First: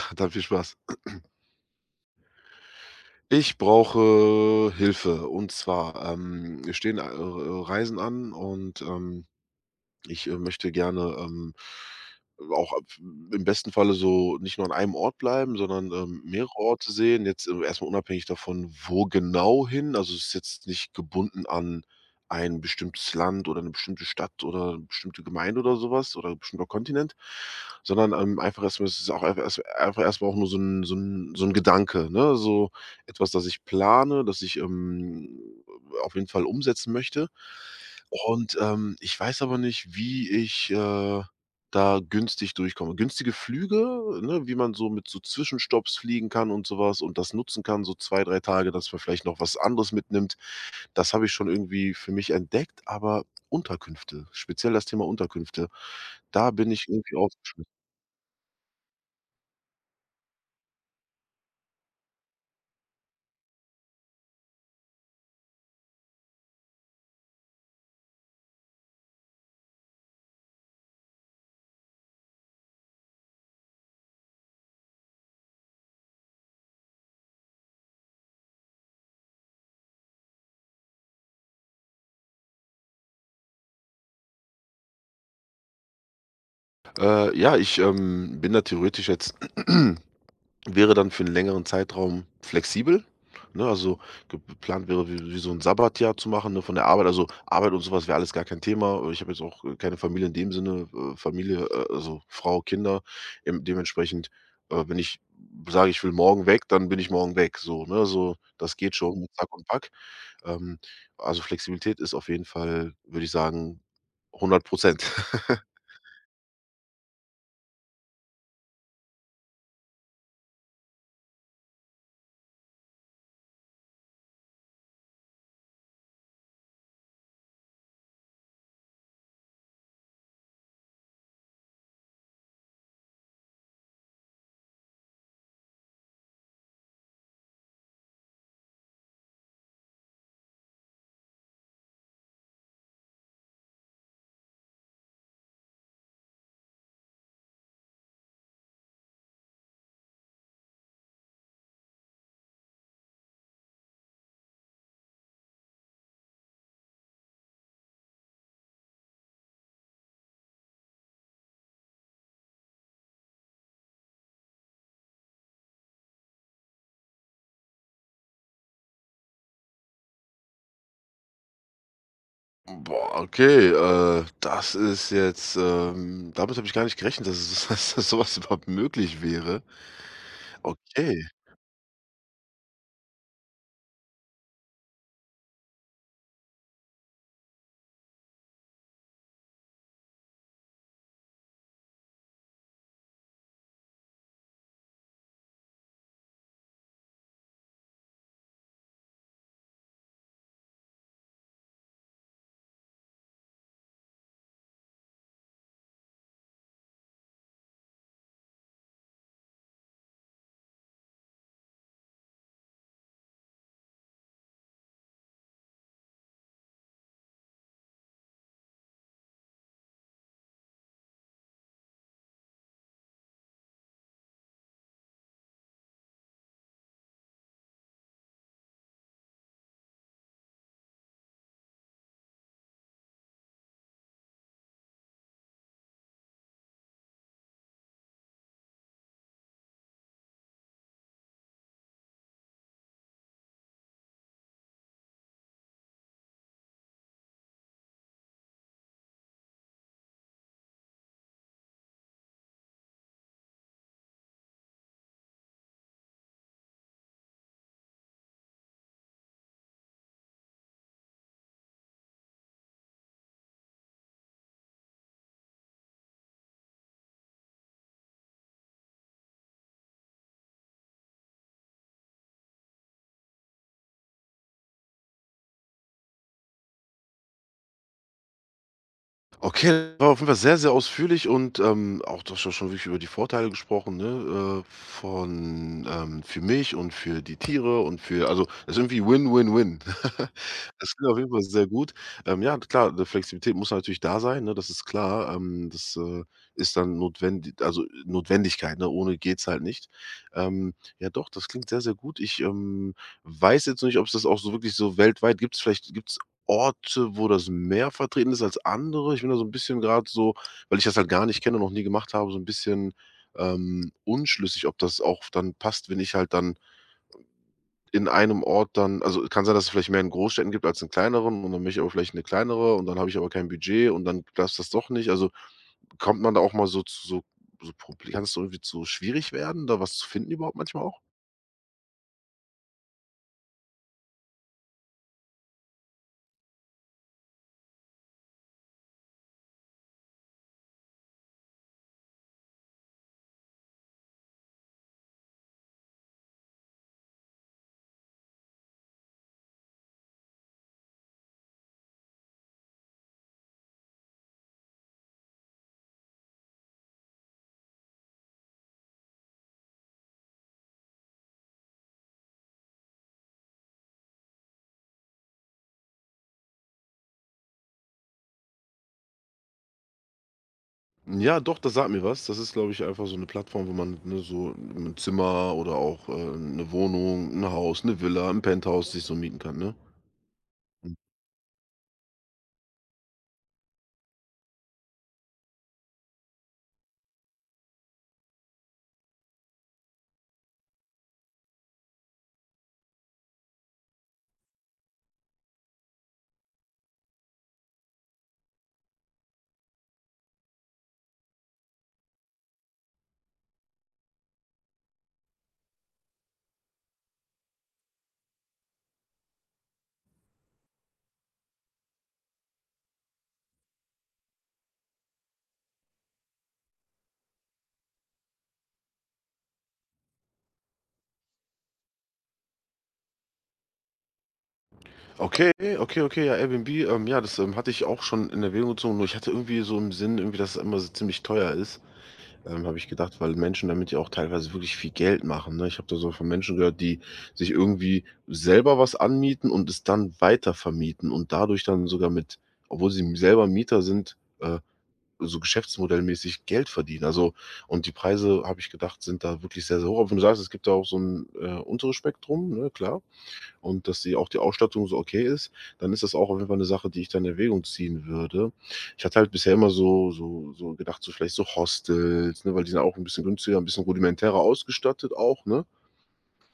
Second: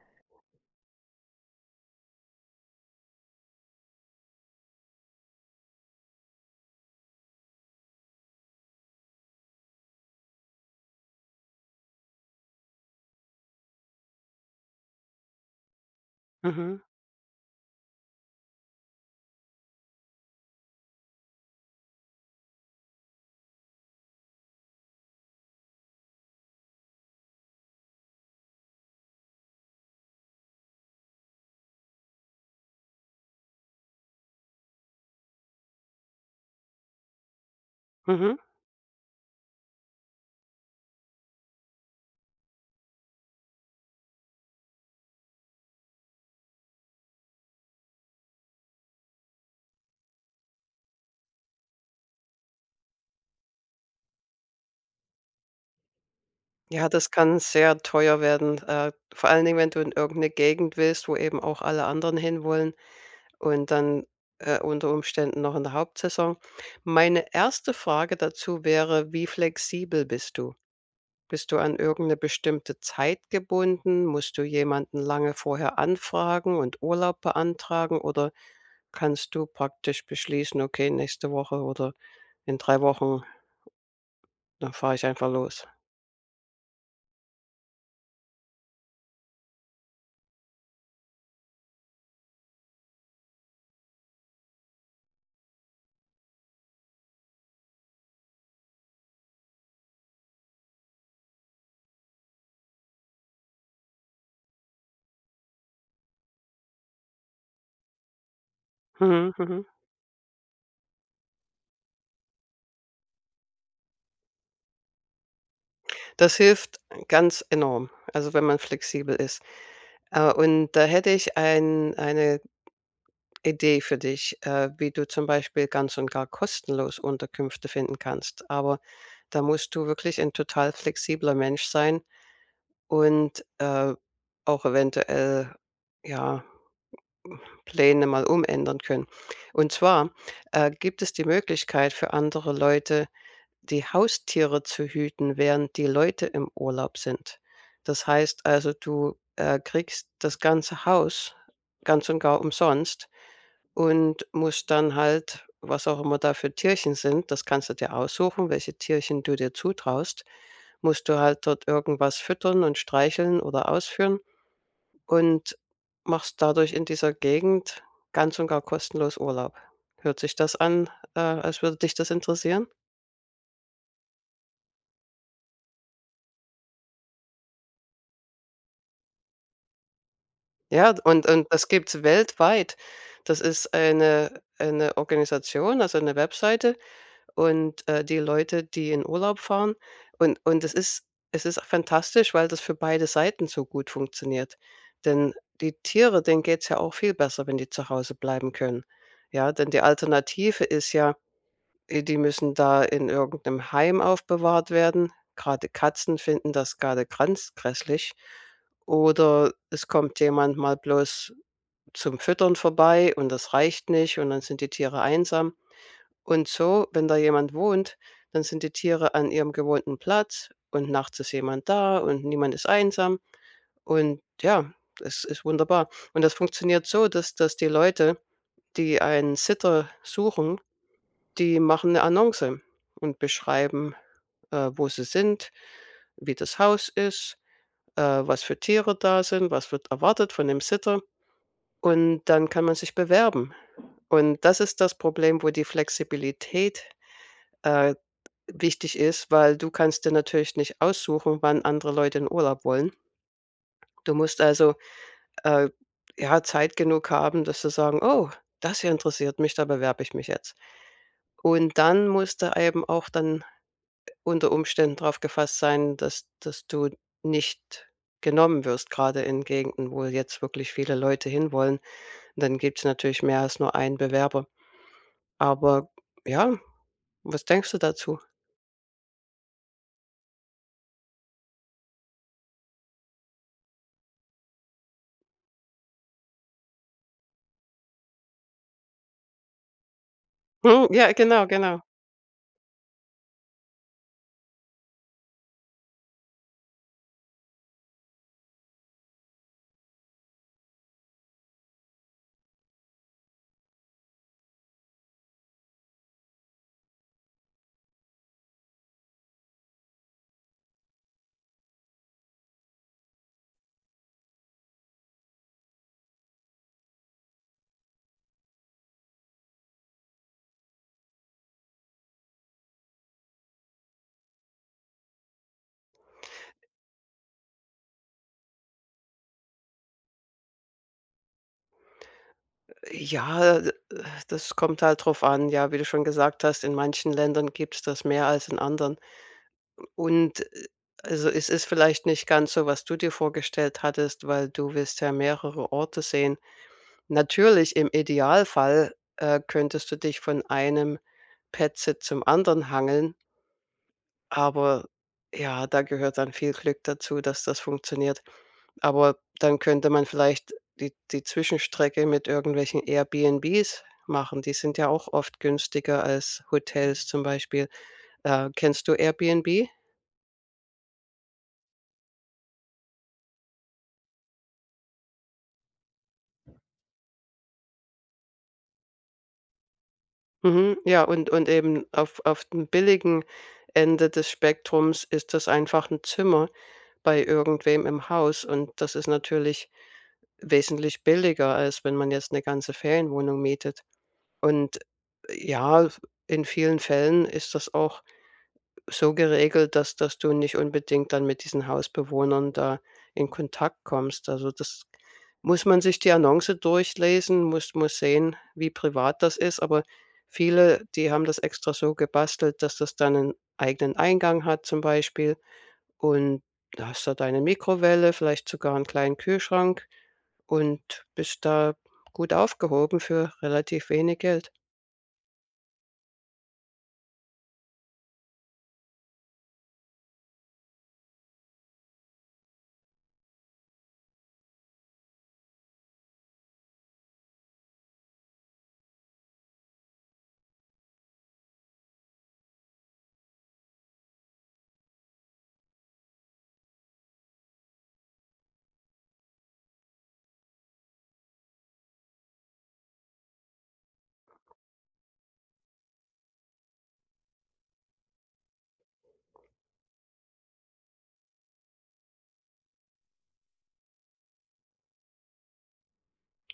[unintelligible] Dann viel Spaß. Ich brauche Hilfe und zwar, ähm, mir stehen, äh, äh, Reisen an und, ähm, ich, äh, möchte gerne, ähm, auch a im besten Falle so nicht nur an einem Ort bleiben, sondern, ähm, mehrere Mhm. Orte sehen. Jetzt, äh, erst mal unabhängig davon, wo genau hin. Also, ist jetzt nicht gebunden an ein bestimmtes Land oder 'ne bestimmte Stadt oder bestimmte Gemeinde oder so was oder bestimmter Kontinent, sondern, ähm, einfach erst mal es ist auch einfach erst einfach erst mal auch nur so 'n so 'n so 'n Gedanke, ne, so etwas, das ich plane, das ich, ähm, auf jeden Fall umsetzen möchte. Mhm. Und, ähm, ich weiß aber nicht, wie ich, äh, da günstig durchkomme. Günstige Flüge, ne, wie man so mit so Zwischenstopps fliegen kann und sowas und das nutzen kann so 2, 3 Tage, dass man vielleicht noch was anderes mitnimmt, das habe ich schon irgendwie für mich entdeckt, aber Unterkünfte, speziell das Thema Unterkünfte, da bin ich Ja, das irgendwie kann aufgeschmissen. sehr teuer werden, äh, vor allen Dingen, wenn du in irgend 'ne Gegend willst, wo eben auch alle anderen hinwollen und dann, äh, unter Umständen noch in der Hauptsaison. Meine 1. Frage dazu wäre, wie flexibel bist du? Bist du an irgend 'ne bestimmte Zeit gebunden? Musst du jemanden lange vorher anfragen und Urlaub beantragen oder kannst du praktisch beschließen: „Okay, nächste Woche oder in 3 Wochen dann fahre ich einfach los?” Äh, ja, ich, ähm, bin da theoretisch jetzt wäre dann für 'n längeren Zeitraum flexibel, ne, also, geplant wäre wie wie so 'n Sabbatjahr zu machen, ne, von der Arbeit, also, Arbeit und so was wäre alles gar kein Thema. Äh, ich habe jetzt auch, äh, keine Familie in dem Sinne, äh, Familie, äh, also, Frau, Kinder. Ähm, dementsprechend, äh, bin ich sage: „Ich will morgen weg“, dann bin ich morgen weg so, ne? So, das geht schon, mit Mhm, Sack mhm. und Pack. Ähm, also, Flexibilität ist auf jeden Fall, würde ich sagen, 100 %. Das hilft ganz enorm, also, wenn man flexibel ist. Äh, und da hätte ich ein eine Idee für dich, äh, wie du zum Beispiel ganz und gar kostenlos Unterkünfte finden kannst, aber da musst du wirklich 'n total flexibler Mensch sein und, äh, auch eventuell, ja, hm, Pläne mal umändern können. Und zwar, äh, gibt es die Möglichkeit für andere Leute die Haustiere zu hüten, während die Leute im Urlaub sind. Das heißt, also, du, äh, kriegst das ganze Haus ganz und gar umsonst und musst dann halt was auch immer da für Tierchen sind, das kannst du dir aussuchen, welche Tierchen du dir zutraust, musst du halt dort irgendwas füttern und streicheln oder ausführen und machst dadurch in dieser Gegend ganz und gar kostenlos Urlaub. Hört sich das an, äh, als würde dich das interessieren? Boah, okay, äh, das ist jetzt, ähm damit habe ich gar nicht gerechnet, dass es dass dass so was überhaupt möglich wäre. Ja, und Okay. und das gibt's weltweit. Das ist eine eine Organisation, also, eine Webseite und, äh, die Leute, die in Urlaub fahren und und es ist es ist fantastisch, weil das für beide Seiten so gut funktioniert. Denn die Tiere, denen geht's ja auch viel besser, wenn die zu Hause bleiben können. Ja, denn die Alternative ist ja, äh, die müssen da in irgend 'nem Heim aufbewahrt werden. Grade Katzen finden das grade ganz gräßlich oder es kommt jemand mal bloß zum Füttern vorbei, und das reicht nicht und dann sind die Tiere einsam. Und so, wenn da jemand wohnt, dann sind die Tiere an ihrem gewohnten Platz, und nachts ist jemand da und niemand ist einsam. Und, ja, es ist wunderbar. Und das funktioniert so, dass dass die Leute, die einen Sitter suchen, die machen 'ne Annonce und beschreiben, äh, wo sie sind, wie das Haus ist, äh, was für Tiere da sind, was wird erwartet von dem Sitter. Und dann kann man sich bewerben. Und das ist das Problem, wo die Flexibilität, äh, wichtig ist, weil du kannst dir natürlich nicht aussuchen, wann andere Leute in Urlaub wollen. Du musst, also, äh, ja, Zeit genug haben, dass du sagen: „Oh, das hier interessiert mich, da bewerbe ich mich jetzt.“ Und dann musst du eben auch dann unter Umständen drauf gefasst sein, dass dass du nicht genommen wirst, grade in Gegenden, wo jetzt wirklich viele Leute hin wollen. Dann gibt's natürlich mehr als nur einen Bewerber. Aber, ja, was denkst du dazu? Okay, war auf jeden Fall sehr, sehr ausführlich und, ähm, auch du hast ja schon wirklich über die Vorteile gesprochen, ne, äh, von, ähm für mich und für die Tiere und für, also, ist irgendwie win, win, win. Mhm, Es klingt ja, auf jeden Fall genau sehr genau. gut. Ähm, ja, klar, 'ne Flexibilität muss natürlich da sein, ne? Das ist klar, ähm, das, äh, ist dann notwendig also, Notwendigkeit, ne, ohne geht's halt nicht. Ähm, ja, doch, das klingt sehr, sehr gut. Ich, ähm, weiß jetzt nicht, ob's das auch so wirklich so weltweit gibt's vielleicht gibt's Orte, wo das mehr vertreten ist als andere. Ich bin da so 'n bisschen grad so weil ich das halt gar nicht kenne und noch nie gemacht habe, so 'n bisschen, ähm, unschlüssig, ob das auch dann passt, wenn ich halt dann in einem Ort dann also, kann sein, dass es vielleicht mehr in Großstädten gibt als in kleineren und dann will ich aber vielleicht eine kleinere und dann habe ich aber kein Budget und dann passt das doch nicht. Also, kommt man da auch mal so zu so so Proble kann dass irgendwie zu schwierig werden, da was zu finden überhaupt manchmal auch? Äh, ja, äh, das kommt halt drauf an. Ja, wie du schon gesagt hast, in manchen Ländern gibt's das mehr als in anderen. Und, äh äh also, es ist vielleicht nicht ganz so, was du dir vorgestellt hattest, weil du willst ja mehrere Orte sehen. Natürlich im Idealfall, äh, könntest du dich von einem Pet-Sit zum anderen hangeln aber, ja, da gehört dann viel Glück dazu, dass das funktioniert. Aber dann könnte man vielleicht die die Zwischenstrecke mit irgendwelchen Airbnbs machen, die sind ja auch oft günstiger als Hotels zum Beispiel. Äh, kennst du Airbnb? Hm, ja, doch, das sagt mir was. Das ist, glaube ich, einfach so 'ne Plattform, wo man, ne, so 'n Zimmer oder auch, äh, 'ne Wohnung, 'n Haus, 'ne Villa, 'n Penthouse sich so mieten kann, ne? Mhm, M ja und und eben auf auf dem billigen Ende des Spektrums ist das einfach 'n Zimmer bei irgendwem im Haus und das ist natürlich wesentlich billiger als wenn man jetzt 'ne ganze Ferienwohnung mietet. Und, äh, ja, f in vielen Fällen ist das auch so geregelt, dass dass du nicht unbedingt dann mit diesen Hausbewohnern da in Kontakt kommst. Also, das muss man sich die Annonce durchlesen, muss muss sehen, wie privat das ist, aber viele, die haben das extra so gebastelt, dass das dann 'nen eigenen Eingang hat zum Beispiel und hast da deine Mikrowelle, vielleicht sogar 'n kleinen Kühlschrank und bist da gut aufgehoben für relativ wenig Geld. Okay, okay, okay, ja, Airbnb, ähm, ja, das, ähm, hatte ich auch schon in Erwägung gezogen, nur ich hatte irgendwie so im Sinn irgendwie, dass es immer so ziemlich teuer ist, ähm, habe ich gedacht, weil Menschen damit ja auch teilweise wirklich viel Geld machen, ne? Ich habe da so von Menschen gehört, die sich irgendwie selber was anmieten und es dann weitervermieten und dadurch dann sogar mit obwohl sie m selber Mieter sind, äh, so geschäftsmodell-mäßig Geld verdienen. Also, und die Preise, habe ich gedacht, sind da wirklich sehr, sehr hoch. Wenn du sagst, es gibt da auch so 'n, äh, unteres Spektrum, ne, klar, und dass sie auch die Ausstattung so okay ist, dann ist das auch auf jeden Fall 'ne Sache, die ich da in Erwägung ziehen würde. Ich hatte halt bisher immer so so so gedacht, so vielleicht so Hostels, ne, weil die sind auch 'n bisschen günstiger, 'n bisschen rudimentärer ausgestattet auch, ne?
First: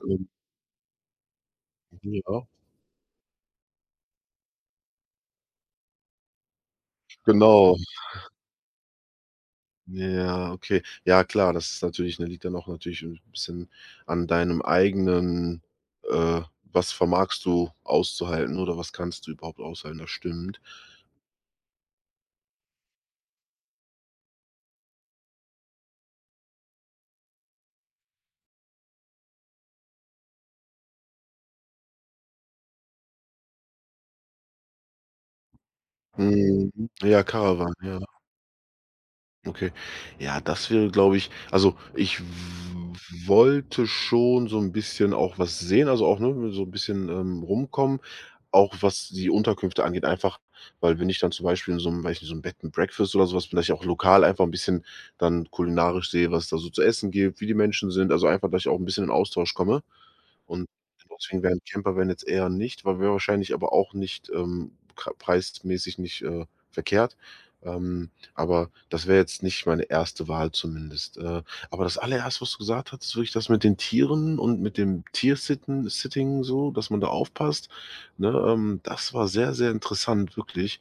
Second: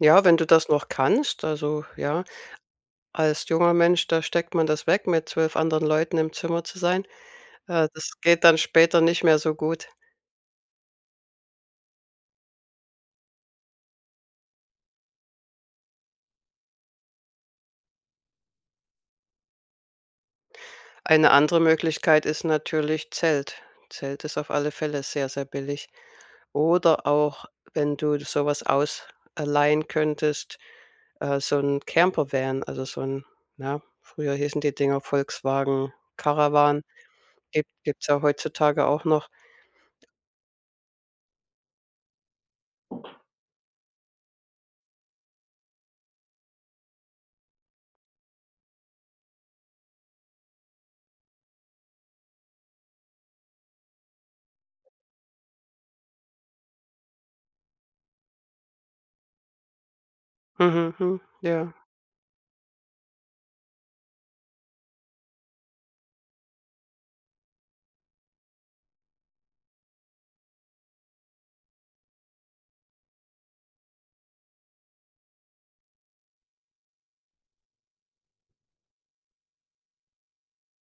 Ja, Ähm wenn du das noch kannst, also, Mhm, ja. ja. Als junger Mensch, da steckt man das weg, mit 12 anderen Leuten im Zimmer zu sein. Genau. Äh, das geht dann später nicht mehr so gut. Ja, ja, okay. Ja klar, das ist natürlich ne, liegt dann auch natürlich 'n bisschen an deinem eigenen, äh was vermagst du auszuhalten oder was kannst du überhaupt aushalten, das stimmt. Eine andere Möglichkeit ist natürlich Zelt. Zelt ist auf alle Fälle sehr, sehr billig. Oder auch wenn du so was aus allein könntest, äh, so 'n Campervan, also, so 'n na, früher hießen die Dinger Volkswagen Mhm. Caravan, Ja, gibt Caravan, ja. gibt's ja heutzutage auch noch. Okay, ja, das wäre, glaube ich also, ich w wollte schon so 'n bisschen auch was sehen, also, auch, ne, so 'n bisschen, ähm, rumkommen, auch was die Unterkünfte angeht einfach, weil wenn ich dann zum Beispiel in so 'nem ne, so 'nem Bed and Breakfast oder so was vielleicht auch lokal einfach 'n bisschen dann kulinarisch sehe, was da so zu essen gibt, wie die Menschen sind, also, einfach, dass ich auch 'n bisschen in Austausch komme. Und Mhm, hm. deswegen wäre 'n Ja. Campervan jetzt eher nicht, weil wäre wahrscheinlich aber auch nicht, ähm, k preismäßig nicht, äh, verkehrt. Ähm, aber das wäre jetzt nicht meine 1. Wahl zumindest. Äh, aber das Allererste, was du gesagt hattest, würde ich das mit den Tieren und mit dem Tiersitten Sitting, so, dass man da aufpasst, ne, ähm, das war sehr, sehr interessant wirklich,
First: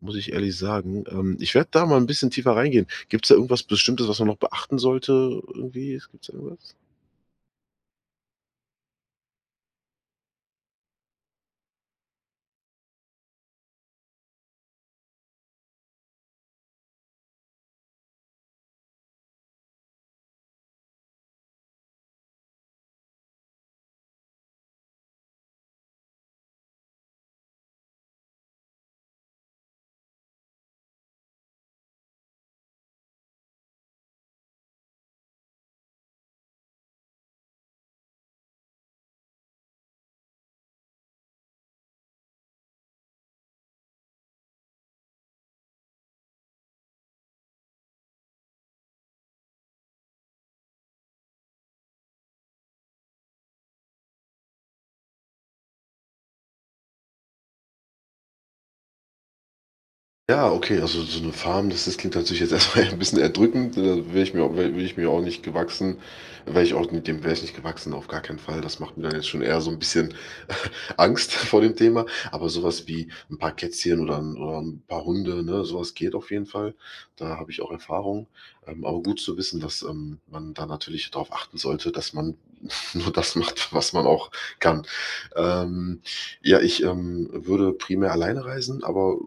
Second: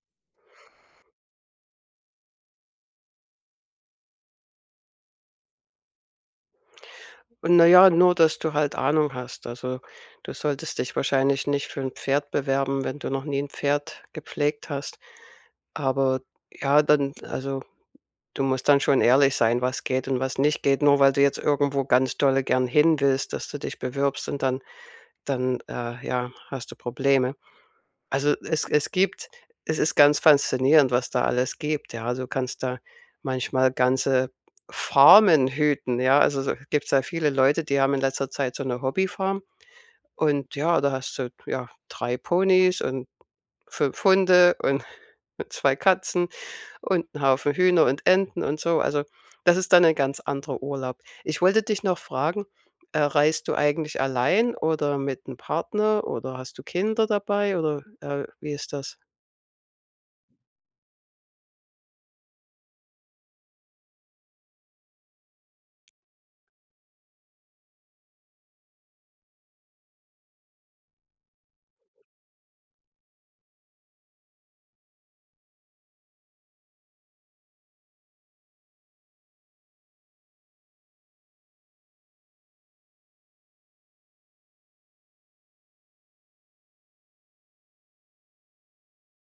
muss ich ehrlich sagen. Ähm, ich werde da mal 'n bisschen tiefer reingehen. Gibt's da irgendwas Bestimmtes, was man noch beachten sollte irgendwie? Gibt's da irgendwas? Und na ja, nur dass du halt Ahnung hast. Also, du solltest dich wahrscheinlich nicht für 'n Pferd bewerben, wenn du noch nie 'n Pferd gepflegt hast. Aber, ja, dann, also, du musst dann schon ehrlich sein, was geht und was nicht geht. Nur weil du jetzt irgendwo ganz dolle gern hinwillst, dass du dich bewirbst und dann dann, äh, ja, hast du Probleme. Also, es es gibt es ist ganz faszinierend, was da alles gibt, ja, du kannst da manchmal ganze Farmen hüten, ja? Also, so, gibt's ja viele Leute, die haben in letzter Zeit so 'ne Hobbyfarm und, ja, da hast du, ja, 3 Ponys und 5 Hunde und 2 Katzen und 'n Haufen Hühner und Enten und so. Also, das ist dann ein ganz anderer Urlaub. Ich wollte dich noch fragen, äh, reist du eigentlich allein oder mit dem Partner oder hast du Kinder dabei oder, äh, wie ist das? Ja, okay, also, so 'ne Farm, das das klingt tatsächlich jetzt erstmal ja ein bisschen erdrückend, da wäre ich mir auch wäre würde ich mir auch nicht gewachsen wäre ich auch mit dem wäre ich nicht gewachsen, auf gar keinen Fall. Das macht mir ja jetzt schon eher so' n bisschen Angst vor dem Thema. Aber sowas wie 'n paar Kätzchen oder 'n oder 'n paar Hunde, ne, sowas geht auf jeden Fall. Da habe ich auch Erfahrung. Ähm, aber gut zu wissen, dass, ähm, man da natürlich drauf achten sollte, dass man nur das macht, was man auch kann. Ähm, ja, ich, ähm, würde primär alleine reisen, aber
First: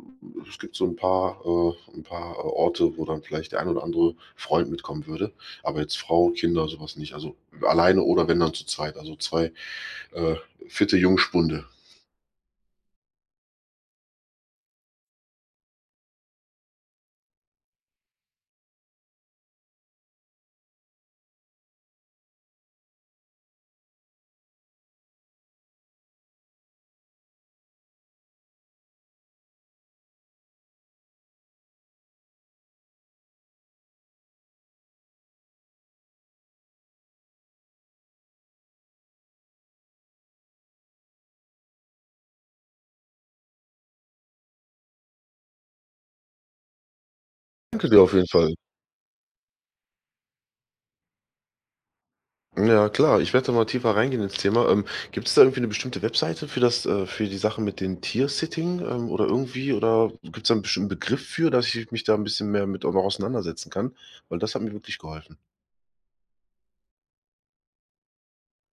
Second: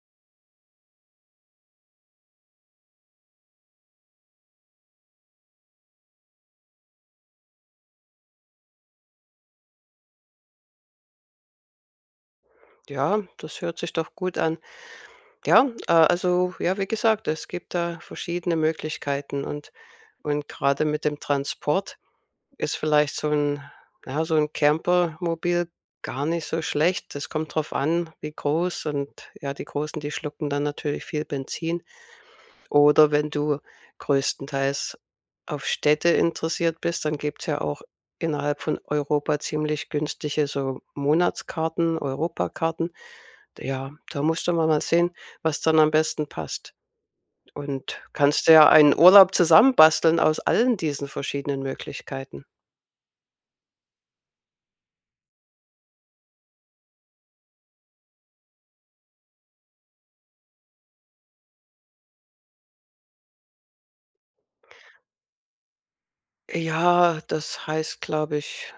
es gibt so 'n paar, äh 'n paar, äh, Orte wo dann vielleicht der ein oder andere Freund mitkommen würde, aber jetzt Frau, Kinder, sowas nicht. Also, alleine oder wenn dann zu zweit. Also, 2, äh, fitte Jungspunde. Ja, das hört sich doch gut an. Ja, äh, also, ja, wie gesagt, es gibt da verschiedene Möglichkeiten und und grade mit dem Transport ist vielleicht so 'n, ja, so 'n Camper-Mobil gar nicht so schlecht. Das kommt drauf an, wie groß und, ja, die Großen, die schlucken dann natürlich viel Benzin. Oder wenn du größtenteils auf Städte interessiert bist, dann gibt's ja auch innerhalb von Europa ziemlich günstige so Monatskarten, Europakarten. D ja, da musst du mal mal sehen, was dann am besten passt Danke dir und auf jeden kannst Fall. dir ja einen Urlaub zusammen basteln aus allen diesen verschiedenen Möglichkeiten. Ja klar, ich werd da mal tiefer reingehen ins Thema. Ähm, gibt's da irgendwie 'ne bestimmte Webseite für das, äh für die Sache mit dem Tiersitting, ähm, oder irgendwie oder gibt's da 'n bestimmten Begriff für, dass ich mich da 'n bisschen mehr mit auch noch auseinandersetzen kann? Weil das hat mir wirklich geholfen. Äh, ja, das heißt, glaube ich,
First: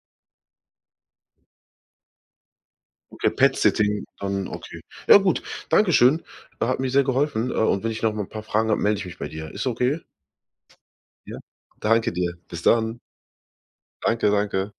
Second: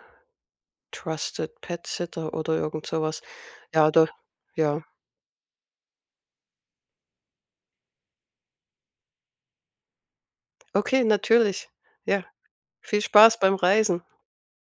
Trusted Pet Sitter oder irgend so was. Okay, Pet Ja, Setting, da dann okay. ja. Ja gut, dankeschön. Hat mir sehr geholfen. Äh, und wenn ich nochmal 'n paar Fragen habe, meld ich mich bei dir. Ist okay? Okay Ja? natürlich, Danke ja. dir. Bis dann. Viel Spaß beim Reisen. Danke, danke.